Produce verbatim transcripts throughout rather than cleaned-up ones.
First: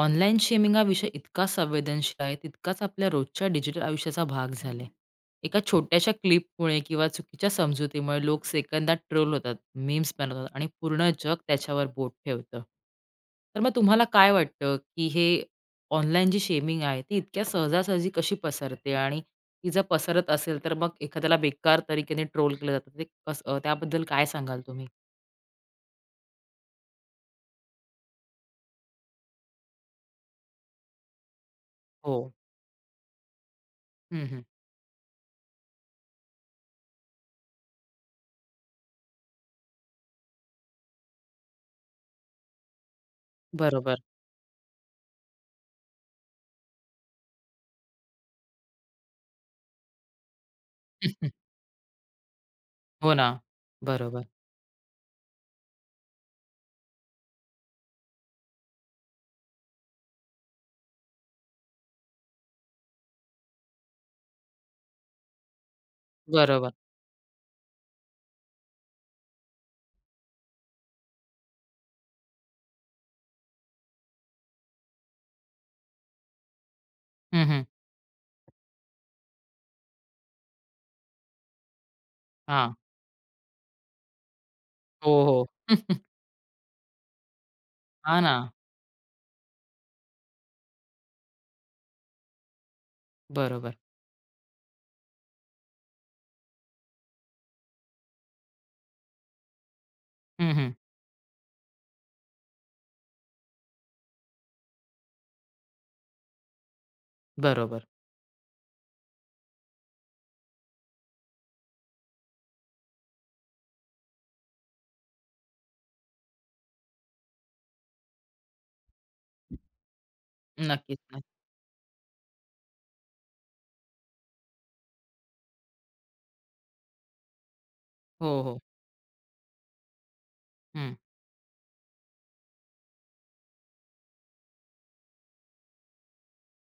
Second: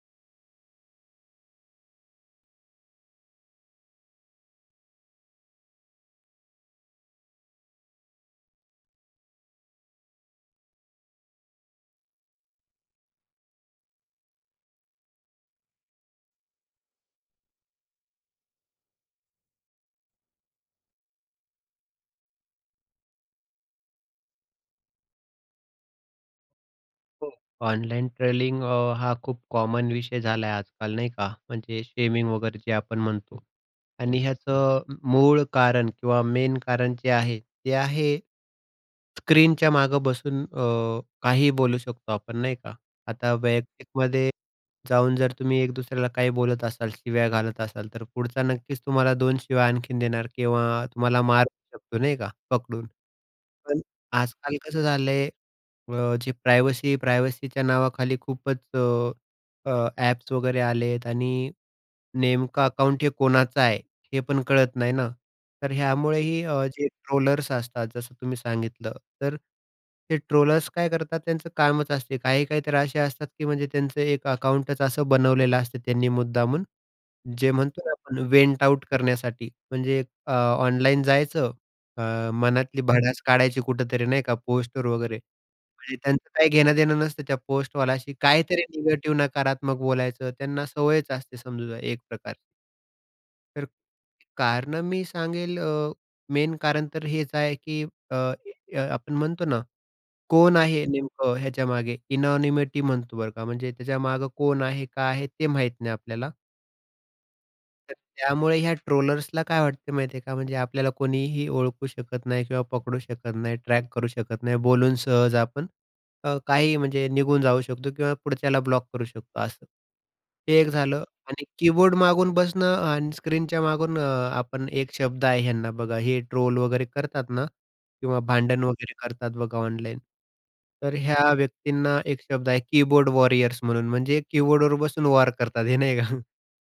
Online shaming विषय इतका संवेदनशील आहे. तितकाच आपल्या रोजच्या डिजिटल आयुष्याचा भाग झाले. एका छोट्याश्या क्लिपमुळे किंवा चुकीच्या समजुतीमुळे लोक सेकंदात ट्रोल होतात, मीम्स बनवतात आणि पूर्ण जग त्याच्यावर बोट ठेवतं. तर मग तुम्हाला काय वाटतं, की हे ऑनलाईन जी शेमिंग आहे ती इतक्या सहजासहजी कशी पसरते? आणि ती जर पसरत असेल, तर मग एखाद्याला बेकार तरीक्येने ट्रोल केलं जातं. ते कसं? त्याबद्दल काय सांगाल तुम्ही? हो. ऑनलाइन ट्रोलिंग अ, हा खूप कॉमन विषय झाला आहे आजकाल नाही का म्हणजे शेमिंग हो. वगैरे जे आपण म्हणतो आणि हं, हं. ह्याचं अ, मूळ कारण किंवा मेन कारण जे आहे, ते आहे, स्क्रीनच्या मागं बसून अ, काहीही बोलू शकतो आपण नाही का. आता बरोबर. वैयक्तिकमध्ये जाऊन जर तुम्ही एक दुसऱ्याला काही बोलत असाल, शिव्या घालत असाल, तर पुढचा नक्कीच तुम्हाला दोन शिव्या आणखीन देणार किंवा तुम्हाला मारूही शकतो. नाही का, पकडून. हो ना. पण बरोबर. आजकाल कसं झालं आहे, अ, जे प्रायव्हसी प्रायव्हसीच्या नावाखाली खूपच अ, एप्स वगैरे आलेत आणि नेमकं अकाउंट हे कोणाचं आहे, हे पण कळत नाही ना तर ह्यामुळेही बरोबर. जे ट्रोलर्स असतात, जसं तुम्ही सांगितलं तर हे ट्रोलर्स काय करतात त्यांचं कामच असते. काही-काही तर असे असतात, की म्हणजे त्यांचं एक अकाउंटच असं बनवलेलं असतं त्यांनी मुद्दामून हं, जे हं. म्हणतो ना आपण वेंट आऊट करण्यासाठी म्हणजे अ, ऑनलाईन जायचं अ, हां. मनातली भडास काढायची कुठेतरी नाही का पोस्टवर वगैरे हो, हो. म्हणजे त्यांचं काही घेणं-देणं नसतं, त्या पोस्टवाल्याशी. हां ना. काहीतरी निगेटिव्ह, नकारात्मक बोलायचं. त्यांना सवयच असते समजू द्या, एक प्रकार. तर, बरोबर. कारणं मी सांगेल अ, मेन कारण तर हेच आहे की अ, अ, आपण म्हणतो ना? हं, कोण हं. आहे नेमकं ह्याच्यामागे इननोनिमिटी म्हणतो बरं का. म्हणजे त्याच्यामागे कोण आहे, का आहे ते माहीत नाही आपल्याला. बरोबर. तर त्यामुळे ह्या ट्रोलर्सला काय वाटतं माहिती आहे का? म्हणजे आपल्याला कोणीही ओळखू शकत नाही किंवा पकडू शकत नाही, ट्रॅक करू शकत नाही. बोलून सहज आपण अ, काहीही म्हणजे निघून जाऊ शकतो किंवा पुढच्याला ब्लॉक करू शकतो असं. हे एक नक्कीच झालं, ना. आणि कीबोर्ड मागून बसणं आणि स्क्रीनच्या मागून अ, आपण एक शब्द आहे ह्यांना बघा हे ट्रोल वगैरे करतात ना किंवा हो, हो. भांडण वगैरे करतात बघा ऑनलाईन. तर हं. ह्या व्यक्तींना एक शब्द आहे कीबोर्ड वॉरीयर्स म्हणून म्हणजे कीबोर्डवर बसून वॉर करतात हे नाही का?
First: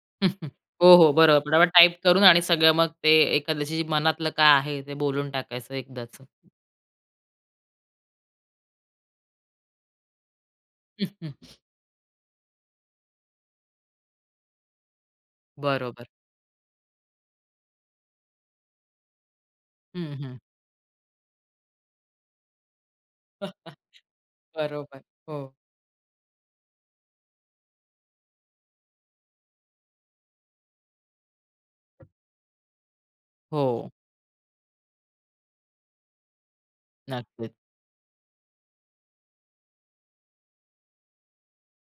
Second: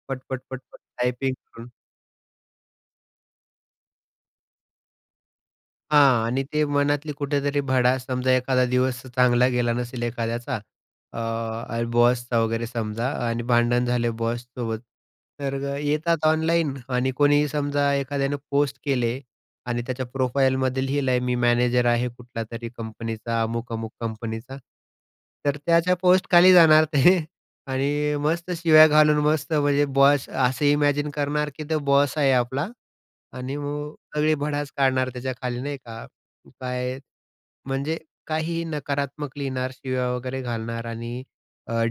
पट, पट, पट, पट हो, हो, टाइपिंग बरं करून. फटाफट टाइप करून आणि सगळं मग ते एखाद्याशी मनातलं काय आहे ते बोलून टाकायचं एकदाचं. हां, आणि ते मनातली कुठेतरी भडास समजा एखादा दिवस चांगला गेला नसेल एखाद्याचा. अ, बॉसचा वगैरे समजा आणि भांडण झाले बॉससोबत. तर बरोबर. येतात ऑनलाईन. आणि कोणीही समजा एखाद्यानं पोस्ट केले आणि त्याच्या हं, हं. प्रोफाईलमध्ये लिहिलं आहे मी मॅनेजर आहे कुठल्यातरी कंपनीचा. अमुक-अमुक कंपनीचा. बरोबर. हो. तर त्याच्या पोस्टखाली जाणार ते. आणि मस्त शिव्या घालून मस्त म्हणजे बॉस असं इमॅजिन करणार, की तो बॉस आहे आपला. आणि हो. मग सगळी भडास काढणार त्याच्याखाली नाही का? काय नक्कीच. म्हणजे काहीही नकारात्मक लिहिणार, शिव्या वगैरे घालणार आणि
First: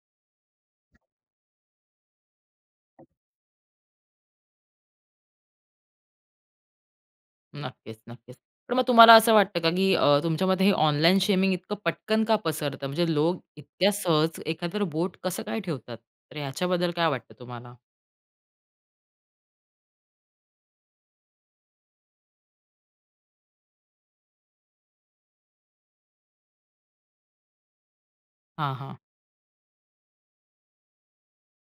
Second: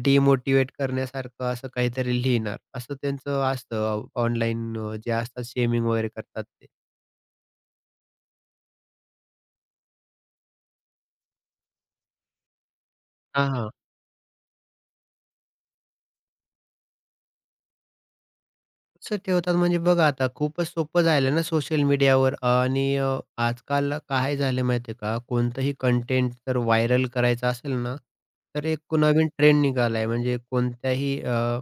डिमोटिवेट करण्यासारखं असं काहीतरी लिहिणार, असं त्यांचं असतं. ऑनलाईन जे असतात. शेमिंग वगैरे करतात ते. नक्कीच, नक्कीच. पण मग तुम्हाला असं वाटतं का की अ, तुमच्या मते हे ऑनलाईन शेमिंग इतकं पटकन का पसरतं. म्हणजे लोक हां, हां. इतक्या सहज एखाद्यावर बोट कसं काय ठेवतात. तर याच्याबद्दल काय वाटतं तुम्हाला? कसं ठेवतात म्हणजे बघा आता खूपच सोपं झालं ना, सोशल मीडियावर आणि अ, आजकाल काय झालं माहिती आहे का. कोणतंही कंटेंट जर व्हायरल करायचं असेल ना, तर हां, एक हां. नवीन ट्रेंड निघाला आहे म्हणजे कोणत्याही अ,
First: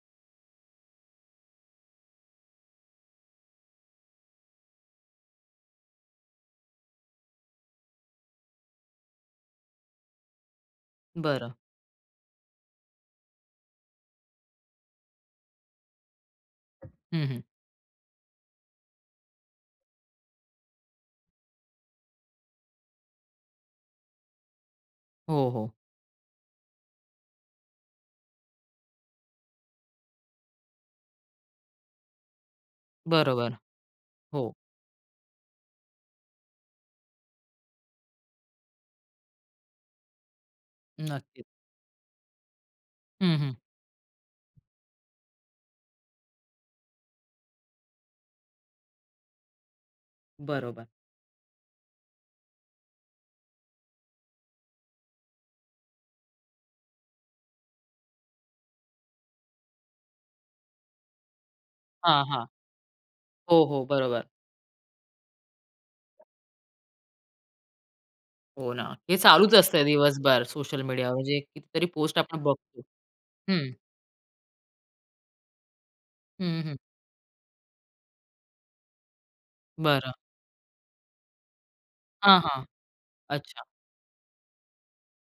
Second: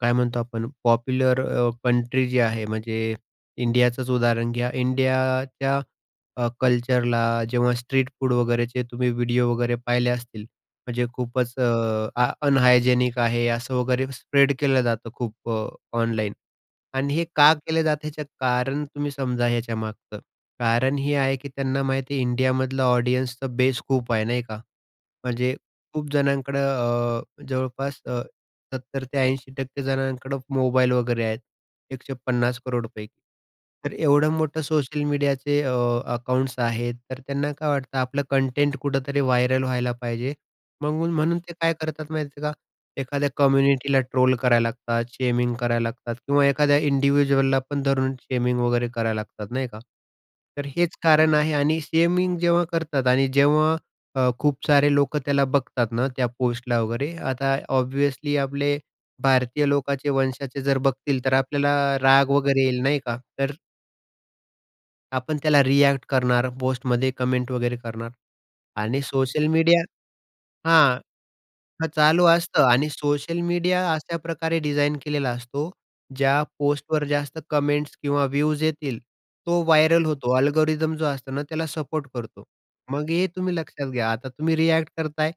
काय म्हणतो आपण. पॉप्युलर अ, कंट्री जी आहे म्हणजे इंडियाचंच उदाहरण घ्या. इंडियाच्या अ, कल्चरला जेव्हा स्ट्रीट फूड वगैरेचे तुम्ही व्हिडिओ वगैरे पाहिले असतील. म्हणजे बरं. खूपच अ, आ अनहायजेनिक आहे असं वगैरे स्प्रेड केलं जातं खूप अ, ऑनलाईन आणि हे हं, हं. का केलं जात याचं कारण तुम्ही समजा ह्याच्यामागचं. कारण हे आहे, की त्यांना माहिती आहे इंडियामधलं ऑडियन्सचा बेस खूप आहे नाही का, हो, म्हणजे हो. खूप जणांकडं अ, जवळपास अ, सत्तर ते ऐंशी टक्के जणांकडं मोबाईल वगैरे आहेत. एकशे पन्नास करोड पैकी. बरोबर. तर एवढं हो. मोठं सोशल मीडियाचे अ, अकाउंट्स आहेत. तर त्यांना काय वाटतं आपलं कंटेंट कुठेतरी व्हायरल व्हायला पाहिजे. म्हणून म्हणून नक्कीच. ते काय करतात माहिती आहे का, एखाद्या हं, हं. कम्युनिटीला ट्रोल करायला लागतात. शेमिंग करायला लागतात किंवा एखाद्या इंडिव्हिज्युअलला पण धरून शेमिंग वगैरे करायला लागतात. नाही का. तर बरोबर. हेच कारण आहे आणि शेमिंग जेव्हा करतात आणि जेव्हा अ, खूप सारे लोकं त्याला बघतात ना, त्या पोस्टला वगैरे आता ऑब्व्हियसली आपले भारतीय लोकाचे वंशाचे जर बघतील, तर आपल्याला हां, राग हां. वगैरे येईल नाही का, तर हो, हो, बरोबर. आपण त्याला रिऍक्ट करणार, पोस्टमध्ये कमेंट वगैरे करणार हो ना. आणि हे सोशल चालूच मीडिया असतं दिवसभर. सोशल हां, मीडिया म्हणजे कितीतरी हां, पोस्ट चालू आपण असतं. बघतो. आणि सोशल हं. मीडिया अशाप्रकारे डिझाइन केलेला असतो, ज्या हं, हं. पोस्टवर जास्त कमेंट्स किंवा व्ह्यूज येतील, तो व्हायरल बरं. होतो. अल्गोरिदम जो असतो ना, त्याला सपोर्ट हां, करतो. हां. मग हे तुम्ही अच्छा. लक्षात घ्या आता तुम्ही रिऍक्ट करताय,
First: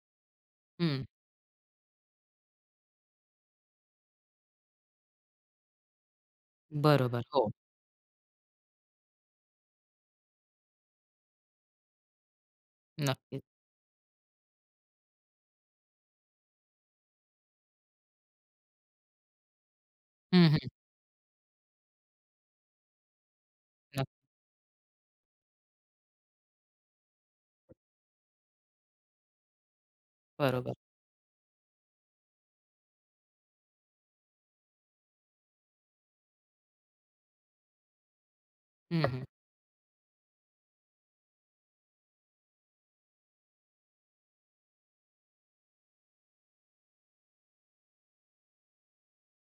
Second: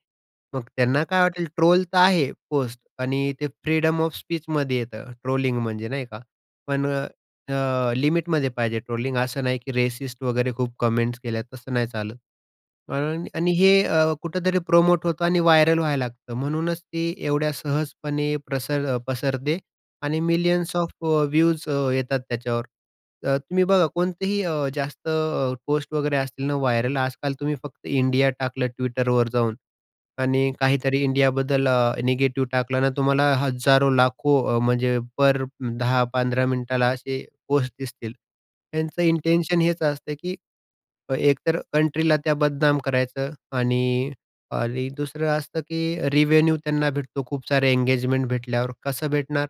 मग हं. त्यांना काय वाटेल. ट्रोल तर आहे पोस्ट आणि ते फ्रीडम ऑफ स्पीचमध्ये येतं ट्रोलिंग म्हणजे नाही का? पण अ, बरोबर. हो. अ, लिमिटमध्ये पाहिजे ट्रोलिंग, असं नाही की रेसिस्ट वगैरे खूप कमेंट्स केल्या, तसं नाही चालत आणि नक्कीच. आणि हे अ, कुठेतरी प्रोमोट होतं आणि व्हायरल व्हायला लागतं. म्हणूनच ते एवढ्या सहजपणे प्रसर पसरते आणि हं, हं. मिलियन्स ऑफ व्ह्यूज अ, येतात त्याच्यावर. तर तुम्ही बघा नक्क कोणतेही अ, जास्त पोस्ट वगैरे असतील ना व्हायरल, आजकाल तुम्ही फक्त इंडिया टाकलं Twitterवर जाऊन आणि बरोबर. काहीतरी इंडियाबद्दल अ, निगेटिव्ह टाकलं ना, तुम्हाला हजारो, लाखो म्हणजे पर दहा पंधरा मिनिटाला असे पोस्ट दिसतील. त्यांचं हं, हं. इंटेंशन हेच असतं, की एक तर कंट्रीला त्या बदनाम करायचं. आणि आणि दुसरं असतं की रिवेन्यू त्यांना भेटतो खूप सारे एंगेजमेंट भेटल्यावर कसं भेटणार?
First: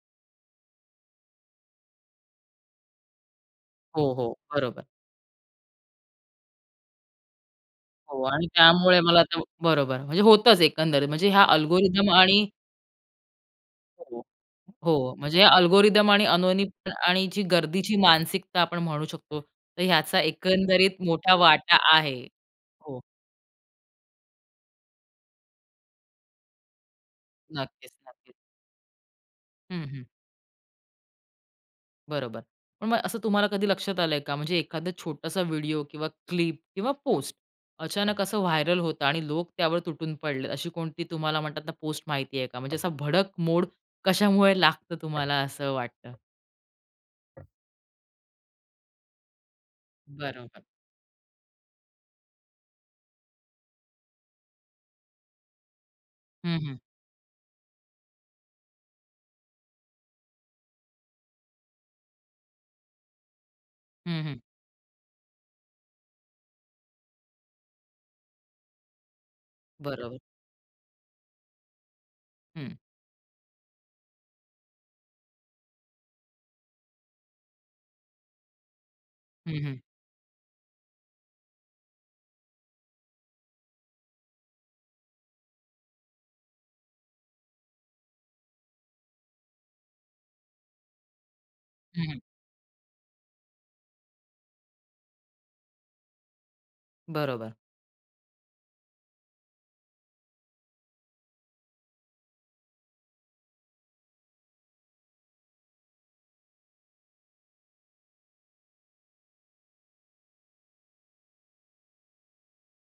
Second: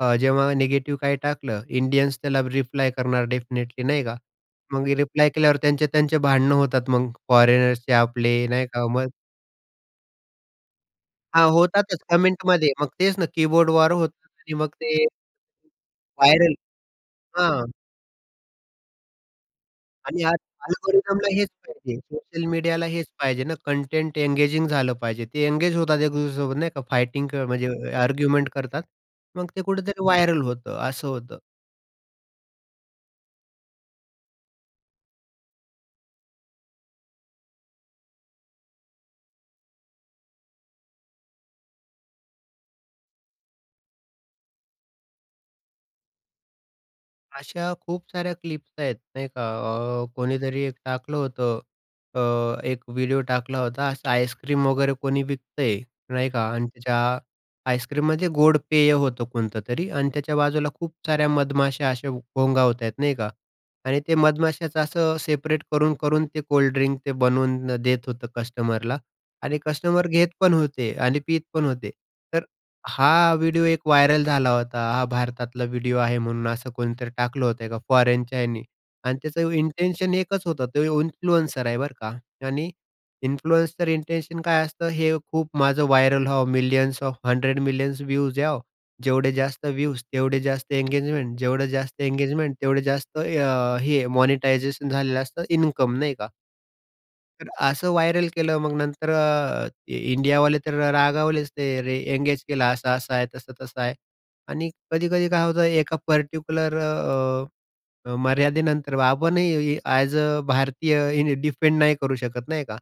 अ, जेव्हा निगेटिव्ह काही टाकलं इंडियन्स त्याला रिप्लाय करणार डेफिनिटली नाही हो, का? हो. बरोबर. मग रिप्लाय केल्यावर त्यांचे-त्यांचे भांडणं होतात मग फॉरेनर्सचे हो आणि आपले नाही का त्यामुळे मग मला आता, बरोबर. म्हणजे होतच एकंदरीत म्हणजे हा हां. होतातच अल्गोरिदम आणि कमेंटमध्ये. मग तेच ना कीबोर्ड वॉर होतात. आणि मग ते हो, म्हणजे अल्गोरिदम आणि व्हायरल? अनहोनी आणि जी हां. गर्दीची मानसिकता आपण म्हणू शकतो. तर ह्याचा आणि आज एकंदरीत अल्गोरिदमला मोठा हेच वाटा पाहिजे. आहे. सोशल मीडियाला हो. हेच पाहिजे ना कंटेंट एंगेजिंग झालं पाहिजे. ते एंगेज होतात एक दुसऱ्यासोबत नाही का?फाइटिंग नक्कीच, म्हणजे नक्कीच. आर्ग्युमेंट करतात. मग ते हं, कुठेतरी हं. व्हायरल होतं. असं होतं. बरोबर. पण मग असं तुम्हाला कधी लक्षात आलंय का? म्हणजे एखादा छोटासा व्हिडिओ किंवा क्लिप किंवा पोस्ट अचानक असं व्हायरल होतं आणि लोक त्यावर तुटून पडलेत. अशी कोणती तुम्हाला म्हणतात ना, पोस्ट माहिती आहे का? म्हणजे असा भडक मोड कशामुळे लागतं तुम्हाला असं वाटतं? अशा खूप साऱ्या क्लिप्स आहेत नाही का, अ, बरोबर. कोणीतरी एक टाकलं होतं अ, एक व्हिडिओ टाकला होता, असा आइसक्रीम वगैरे कोणी विकतंय नाही का हं, आणि हं. त्याच्या आईस्क्रीम म्हणजे गोड पेय होतं कोणतं तरी आणि त्याच्या बाजूला खूप साऱ्या मधमाश्या अशा घोंगावतायेत नाही का? आणि ते हं, हं. मधमाश्याचं असं सेपरेट करून-करून ते कोल्ड ड्रिंक ते बनवून देत होतं कस्टमरला आणि कस्टमर बरोबर. घेत पण होते आणि पीत पण होते. तर हं. हा व्हिडिओ एक व्हायरल झाला होता. हा भारतातला व्हिडिओ आहे म्हणून असं कोणीतरी टाकलं होतं का फॉरेनच्या ह्याने आणि त्याचं हं, हं. इंटेंशन एकच होतं, तो इन्फ्लुएन्सर आहे बरं का आणि इन्फ्लुएन्सर इंटेंशन काय असतं हे खूप माझं व्हायरल व्हावं, millions of hundred millions views यावो. जेवढे जास्त व्ह्यूज तेवढे जास्त इंगेजमेंट, जेवढं जास्त हं, हं. इंगेजमेंट तेवढे जास्त अ, हे मॉनिटायझेशन झालेलं असतं, इन्कम नाही का? तर बरोबर. असं व्हायरल केलं मग नंतर अ, इंडियावाले तर रागावलेच ते रे अ, एंगेज केलं की असं, असं आहे आणि तसं, तसं आहे. आणि कधी-कधी काय होतं की एका पर्टिक्युलर अ, अ, मर्यादेनंतर आपणही ॲज अ भारतीय डिफेंड नाही करू शकत नाही का?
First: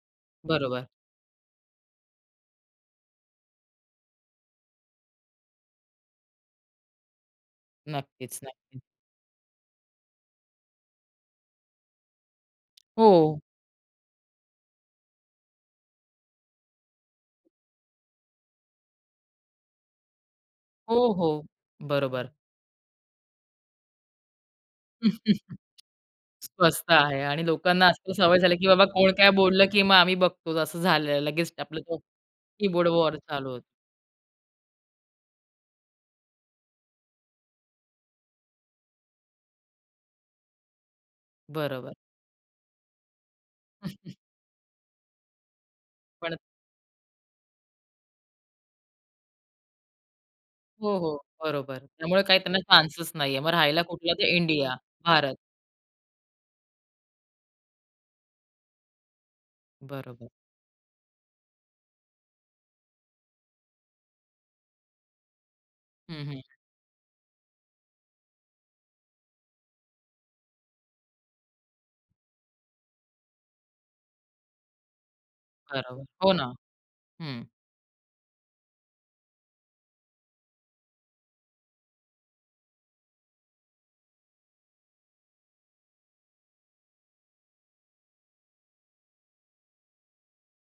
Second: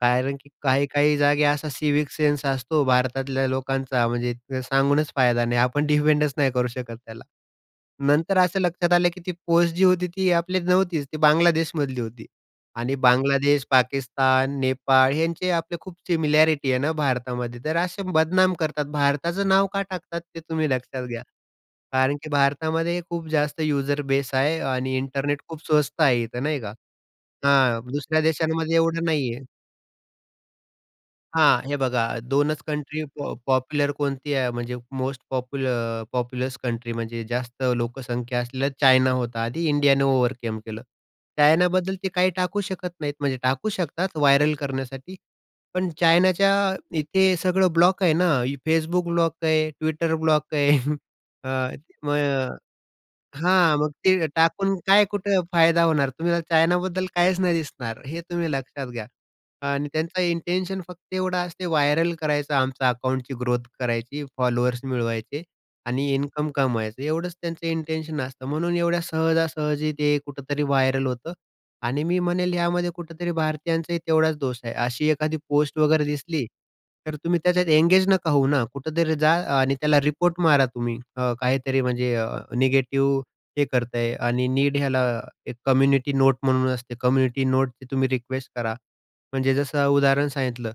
कारण की बरोबर. काही-काही जागी असा सिव्हिक सेन्स असतो भारतातल्या लोकांचा म्हणजे अ, सांगूनच फायदा नाही आणि आपण त्याला डिफेंडच नाही करू शकत त्याला. नक्कीच, नंतर असं नक्की. लक्षात आलं की ती पोस्ट जी होती, ती आपली नव्हतीच तर ती बांगलादेशमधली होती. आणि हो. बांगलादेश, पाकिस्तान नेपाळ यांचे आपली खूप सिमिलॅरिटी आहे ना भारतामध्ये. तर असे बदनाम करतात आणि भारताचं नाव का टाकतात ते तुम्ही लक्षात हो, घ्या. हो. कारण की बरोबर. भारतामध्ये खूप जास्त युझर बेस आहे आणि इंटरनेट खूप स्वस्त आहे इथं नाही का. स्वस्त आहे आणि हां, लोकांना अशी दुसऱ्या सवय झाली, की देशांमध्ये बाबा एवढं कोण काय नाही आहे. बोललं, की मग आम्ही बघतो असं झालं लगेच हां. हे आपलं तो बघा दोनच कीबोर्ड कंट्री वार पॉ चालू होतो. पॉप्युलर कोणती आहे म्हणजे most popul uh, populous country म्हणजे जास्त लोकसंख्या असलेला चायना होता आधी, इंडियाने ओव्हरकम केलं. चायनाबद्दल बरोबर. ते काही टाकू शकत नाहीत, म्हणजे टाकू शकतात व्हायरल करण्यासाठी. पण पण चायनाच्या इथे सगळं ब्लॉक आहे ना, Facebook ब्लॉक आहे, Twitter ब्लॉक आहे. हो, हो. अ, बरोबर. मग त्यामुळे काही अ, त्यांना चान्सच नाहीये. मग हां, राहायला मग कुठला, तर ते इंडिया, टाकून काय भारत. कुठे फायदा होणार. तुम्हाला चायनाबद्दल काहीच नाही दिसणार हे तुम्ही लक्षात घ्या. आणि त्यांचा बरोबर. इंटेन्शन फक्त एवढाच असते व्हायरल करायचं, आमच अकाउंटची ग्रोथ करायची, फॉलोअर्स मिळवायचे आणि हं, हं. इन्कम कमवायचं. एवढंच त्यांचं इंटेन्शन असतं म्हणून एवढ्या सहजासहजी ते कुठेतरी व्हायरल होतं आणि मी म्हणेल यामध्ये कुठेतरी भारतीयांचाही तेवढाच दोष आहे. अशी एखादी पोस्ट वगैरे बरोबर. हो दिसली, ना. तर तुम्ही हं. त्याच्यात एंगेज नका होऊ ना. कुठेतरी जा आणि त्याला रिपोर्ट मारा तुम्ही अ, काहीतरी म्हणजे अ, निगेटिव्ह हे करतंय आणि नीड ह्याला एक कम्युनिटी नोट म्हणून असते कम्युनिटी नोटची तुम्ही रिक्वेस्ट करा. म्हणजे जसं उदाहरण सांगितलं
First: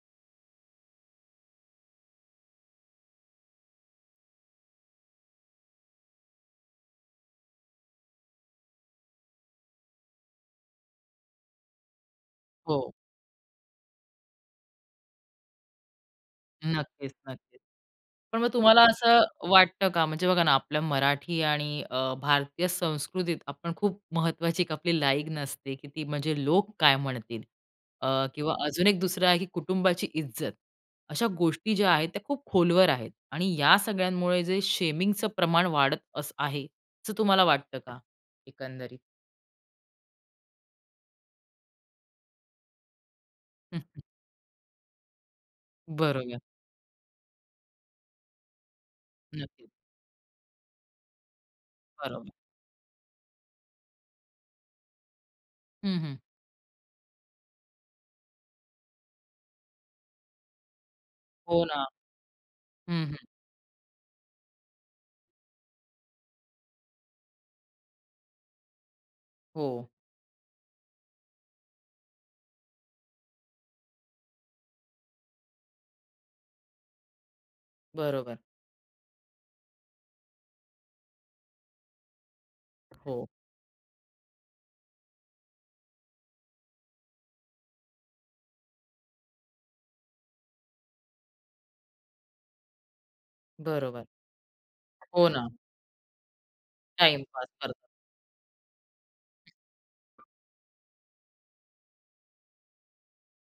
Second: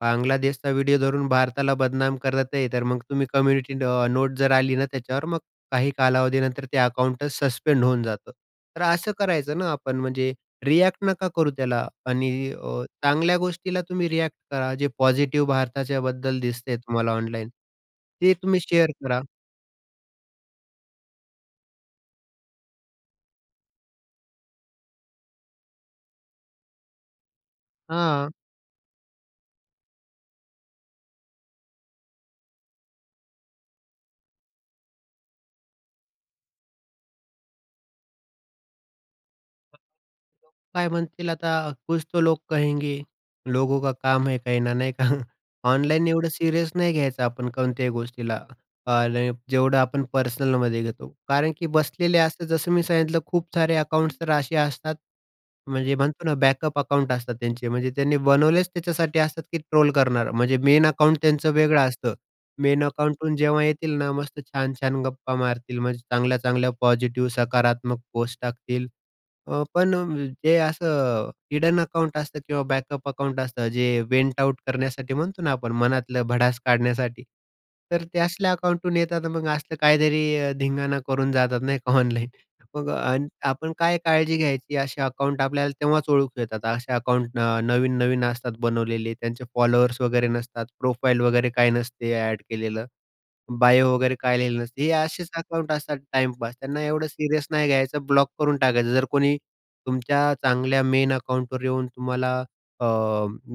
बांगलादेशचा व्हिडिओ धरून भारताला बदनाम करत आहे. तर मग तुम्ही कम्युनिटी अ, नोट जर आली ना त्याच्यावर, मग काही कालावधीनंतर ते अकाउंटच सस्पेंड होऊन जातं. तर असं करायचं ना आपण म्हणजे रिएक्ट नका करू त्याला आणि अ, हो. चांगल्या गोष्टीला तुम्ही रिएक्ट करा जे पॉझिटिव्ह भारताच्याबद्दल दिसतंय तुम्हाला नक्कीच, ऑनलाईन. नक्कीच. ते पण मग तुम्ही तुम्हाला शेअर करा. असं वाटतं का, म्हणजे बघा ना अ, आपल्या मराठी आणि अ, भारतीय संस्कृतीत आपण खूप महत्वाची एक आपली लाईकन असते की ती म्हणजे लोक काय म्हणतील? अ, हां. किंवा अजून एक दुसरं आहे की कुटुंबाची इज्जत. अशा गोष्टी ज्या आहेत, त्या खूप खोलवर आहेत आणि या सगळ्यांमुळे जे शेमिंगचं प्रमाण वाढत असं आहे, असं तुम्हाला वाटतं का एकंदरीत? काय म्हणतील आता, कुछ तो लोग कहेंगे, लोगों का काम है कहना. नाही का? ऑनलाईन एवढं बरोबर. सिरीयस नाही घ्यायचं आपण कोणत्याही गोष्टीला, अ, नक्कीच. जेवढं आपण पर्सनलमध्ये घेतो. कारण की बसलेले बरोबर. असतात, जसं मी सांगितलं, खूप सारे अकाउंट्स तर असे असतात म्हणजे हं, हं. म्हणतो ना बॅकअप अकाउंट्स असतात त्यांचे. म्हणजे त्यांनी बनवलेच त्याच्यासाठी असतात की ट्रोल करणार. म्हणजे मेन अकाउंट त्यांचं हो वेगळं ना. असतं. मेन हं, हं. अकाउंटहून जेव्हा येतील ना, मस्त छान-छान गप्पा मारतील, चांगल्या-चांगल्या पॉसिटीव्ह सकारात्मक पोस्ट टाकतील. अ, हो. पण हे असं हिडन अकाउंट असतं किंवा बॅकअप अकाउंट असतं, जे वेन्ट आऊट करण्यासाठी म्हणतो ना आपण, मनातलं भडास काढण्यासाठी. तर ते बरोबर. असल्या अकाउंटहून येतात मग असला काहीतरी धिंगाणा करून जातात, नाही का, ऑनलाईन. मग आ हो. आपण काय काळजी घ्यायची? असे अकाउंट आपल्याला तेव्हाच ओळखू येतात. असे अकाउंट न नवीन-नवीन असतात बनवलेले, त्यांचे फॉलोअर्स वगैरे नसतात, प्रोफाईल वगैरे काही नसते ऍड केलेलं, बायो बरोबर. वगैरे काही लिहिलेलं नसतं. हे हो असेच ना. अकाउंट्स असतात टाइमपास. त्यांना एवढं टाइमपास सीरियस नाही करतात. घ्यायचं. ब्लॉक करून टाकायचं. जर कोणी तुमच्या चांगल्या मेन अकाउंटवर येऊन तुम्हाला अ,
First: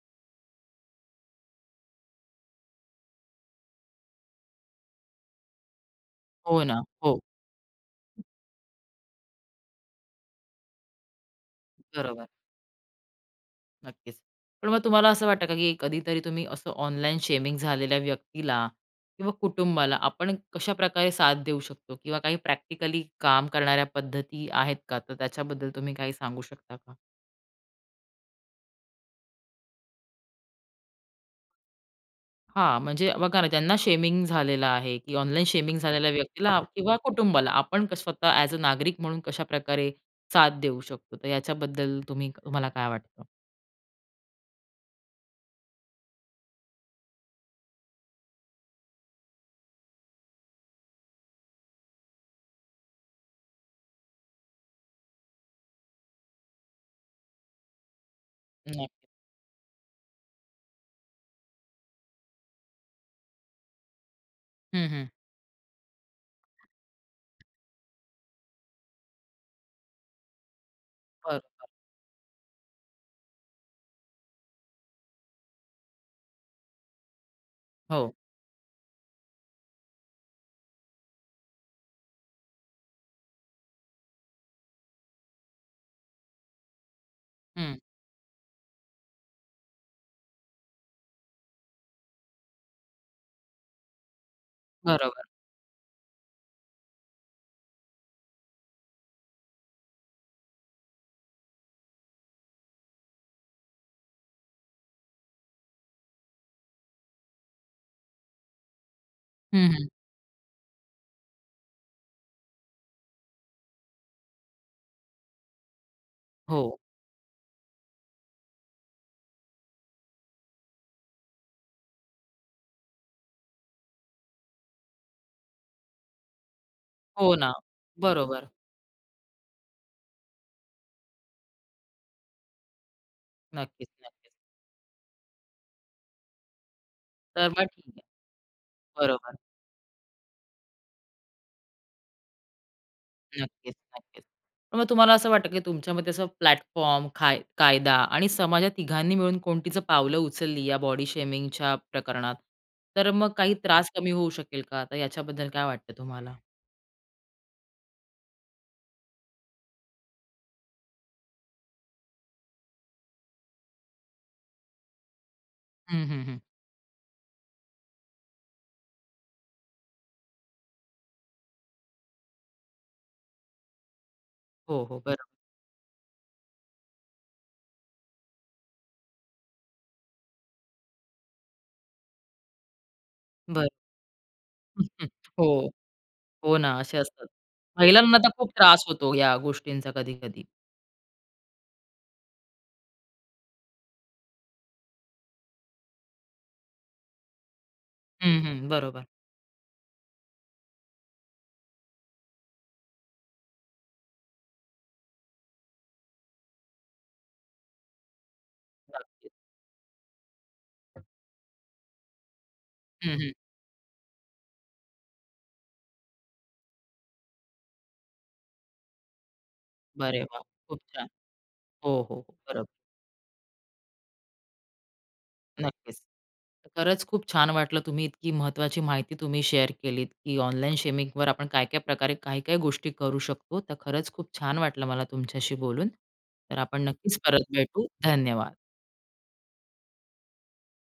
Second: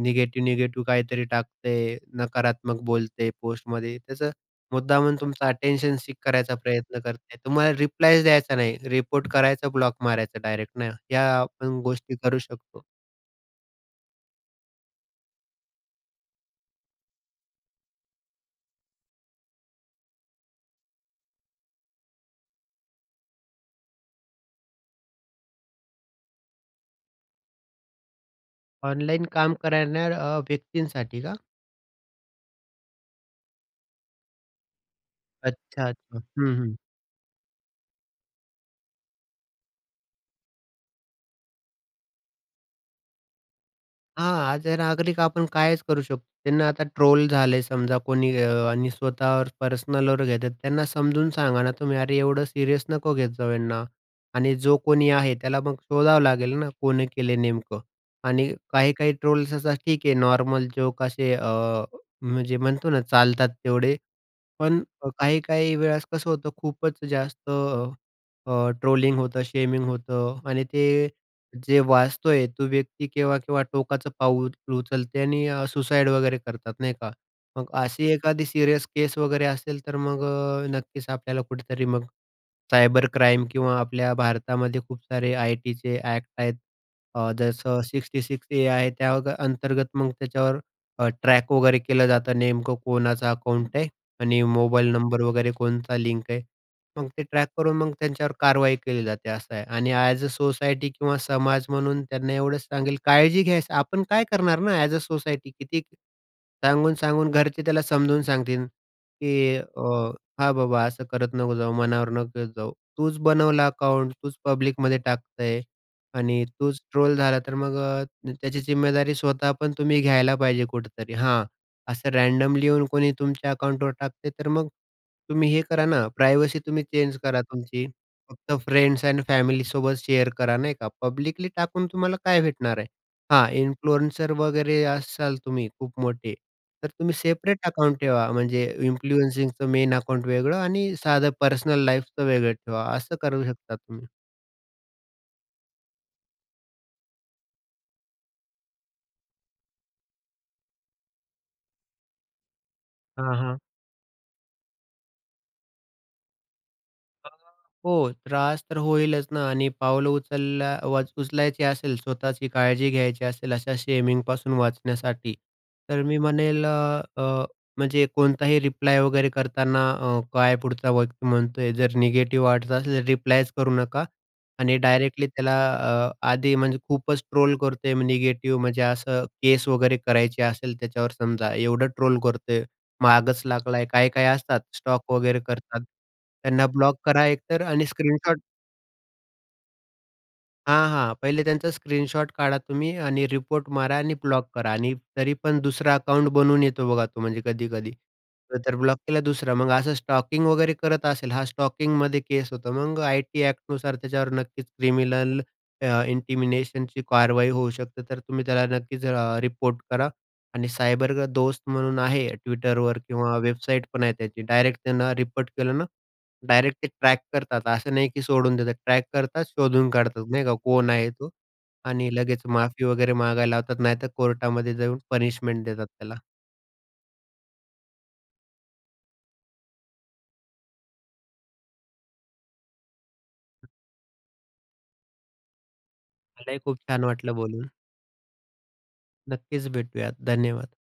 निगेटिव्ह, निगेटिव्ह काहीतरी टाकतंय, नकारात्मक बोलते पोस्टमध्ये, तसं मुद्दामून तुमचं अटेंशन सीक करायचा हो ना. प्रयत्न करत हो. असेल, तुम्हाला रिप्लायच द्यायचा नाही. रिपोर्ट करायचं, ब्लॉक मारायचं डायरेक्ट ना. हया आपण गोष्टी बरोबर. करू शकतो. नक्कीच. पण मग तुम्हाला असं वाटतं का, की कधीतरी तुम्ही असं ऑनलाईन शेमिंग झालेल्या व्यक्तीला किंवा कुटुंबाला आपण कशाप्रकारे साथ देऊ शकतो किंवा काही प्रॅक्टिकली काम करणाऱ्या पद्धती आहेत का, तर त्याच्याबद्दल तुम्ही काही सांगू शकता का? ऑनलाईन काम करणाऱ्या अ, व्यक्तींसाठी का? हां, म्हणजे बघा ना ज्यांना शेमिंग झालेलं आहे की ऑनलाईन शेमिंग अच्छा, झालेल्या अच्छा. हं, व्यक्तीला हं. किंवा कुटुंबाला आपण कस स्वतः अ‍ॅज अ, नागरिक म्हणून कशाप्रकारे साथ देऊ शकतो, तर याच्याबद्दल तुम्ही तुम्हाला काय वाटतं? हां, अ‍ॅज अ, नागरिक आपण कायच करू शकतो. त्यांना आता ट्रोल झाले समजा कोणी अ, आणि स्वतःवर पर्सनलवर घेतात त्यांना समजून सांगा ना तुम्ही, की अरे एवढं सीरियस नको घेत जाऊ यांना आणि जो कोणी आहे. त्याला मग शोधावं लागेल ना, कोणी केलंय नेमकं आणि नाही. काही-काही ट्रोल्स असे ठीक आहे नॉर्मल जोक्स असे अ, म्हणजे म्हणतो ना चालतात तेवढे. पण हं, हं. काही-काही वेळेस कसं होतं की खूपच अ, जास्त अ, ट्रोलिंग होतं, शेमिंग होतं आणि ते बरोबर. जे वाचतोय तो व्यती केव्हा-केव्हा टोकाचं पाऊल उचलते आणि सुसाईड वगैरे करतात नाही का? मग अशी हो. एखादी सीरियस केस वगैरे असेल तर मग अ, नक्कीच आपल्याला कुठेतरी मग सायबर क्राईम किंवा आपल्या भारतामध्ये खूप सारे आय-टी चे ॲक्ट आहेत अ, हं. जसं सिक्स्टी सिक्स ए आहे त्या अ, अंतर्गत मग त्यांच्यावर अ, ट्रॅक वगैरे केलं जातं की नेमकं कोणाचं अकाउंट आहे आणि मोबाईल नंबर बरोबर. वगैरे कोणता लिंक आहे. मग ते ट्रॅक करून मग त्यांच्यावर कारवाई केली जाते असं आहे आणि ॲज अ, सोसायटी किंवा समाज म्हणून त्यांना एवढंच सांगेन काळजी घ्यायचं आपण काय करणार ना? ॲज अ, सोसायटी किती सांगून-सांगून घरचे त्याला समजावून सांगतील, की हं, अ, हं. हां, बाबा असं करत नको जाऊ, मनावर नको घेत जाऊ. तूच बनवला अकाउंट, तूच बनवलं आहेस, तूच पब्लिकमध्ये टाकतय आणि हो. तूच ट्रोल झाला तर मग त्याची जिम्मेदारी स्वतः पण तुम्ही घ्यायला पाहिजे कुठेतरी हां असं रँनडमली येऊन कोणी तुमच्या अकाउंटवर टाकते, तर मग तुम्ही हे करा ना, तुमची प्रायव्हसी तुम्ही चेंज हो करा ना. तुमची, बरोबर. फक्त फ्रेंड्स आणि फॅमिली सोबत शेअर करा नाही का? पब्लिकली टाकून तुम्हाला काय भेटणार आहे? हां, नक्कीच, नक्कीच. इन्फ्लुएन्सर वगैरे असाल तुम्ही खूप मोठे, तर तुम्ही तर सेपरेट मग ठीक अकाउंट हे. ठेवा. म्हणजे बरोबर. इन्फ्लुएन्सिंगचं मेन अकाउंट वेगळं आणि साधं पर्सनल लाईफचं वेगळं ठेवा असं करू नक्कीच, शकता तुम्ही. नक्कीच. पण मग तुम्हाला असं वाटतं की तुमच्यामध्ये असं प्लॅटफॉर्म, काय कायदा आणि समाजात तिघांनी मिळून कोणतीच पावलं उचलली, या बॉडी शेमिंगच्या प्रकरणात, तर मग हां, काही हां. त्रास कमी होऊ शकेल का, तर याच्याबद्दल काय वाटतं तुम्हाला? अ, हो, त्रास तर होईलच ना. आणि पाऊलं उचलला उचलायची असेल, स्वतःची काळजी घ्यायची असेल अशा शेमिंगपासून वाचण्यासाठी, तर हं, मी हं, हं. म्हणेल अ, अ, म्हणजे कोणताही रिप्लाय वगैरे करताना अ, काय पुढचा व्यक्ती म्हणतोय. जर निगेटिव्ह वाटतं असेल तर रिप्लायच करू नका आणि हो, हो, बरोबर. डायरेक्टली त्याला अ, आधी म्हणजे खूपच ट्रोल करतोय, म, निगेटिव्ह. म्हणजे असं केस वगैरे करायची असेल त्याच्यावर समजा एवढं ट्रोल करतोय, मागचं बरं. लागलाय, काय-काय असतात स्टॉक वगैरे हो, करतात, हो त्यांना ना. ब्लॉक असे करा असतात. एकतर आणि महिलांना तर स्क्रीनशॉट खूप त्रास होतो या गोष्टींचा कधी-कधी. हां, हां. पहिले त्यांचा स्क्रीनशॉट काढा तुम्ही आणि रिपोर्ट मारा आणि ब्लॉक करा. आणि तरी पण दुसरं अकाउंट बनवून येतो बघा तो म्हणजे कधी-कधी. हं, हं. तर ब्लॉक बरोबर. केला दुसरा, मग असं स्टॉकिंग वगैरे करत असेल हां, स्टॉकिंगमध्ये केस होतो. मग आय-टी एक्ट नुसार त्याच्यावर नक्कीच क्रिमिनल अ, इंटिमेशनची कारवाई होऊ शकते. तर तुम्ही त्याला नक्कीच नक्कीच. अ, रिपोर्ट करा. आणि सायबर दोस्त म्हणून आहे Twitterवर, हं, हं. किंवा वेबसाईट पण आहे त्याची डायरेक्ट त्यांना रिपोर्ट केलं ना, डायरेक्ट ते ट्रॅक करतात. असं नाही की सोडून देतात. ट्रॅक करतात, शोधून अरे काढतात वाह! नाही का खूप कोण छान. आहे तो, हो, आणि हो, लगेच बरोबर. माफी वगैरे मागायला लावतात. नाहीतर कोर्टामध्ये जाऊन पनिशमेंट देतात नक्कीच. त्याला. खरंच खूप छान वाटलं. तुम्ही इतकी महत्त्वाची माहिती तुम्ही शेअर केलीत, की ऑनलाईन शेमिंगवर आपण काय-काय प्रकारे, काय-काय गोष्टी करू शकतो. तर खरंच खूप छान वाटलं मला तुमच्याशी बोलून. तर मलाही खूप आपण छान नक्कीच वाटलं परत बोलून. भेटू. धन्यवाद. नक्कीच भेटूयात. धन्यवाद.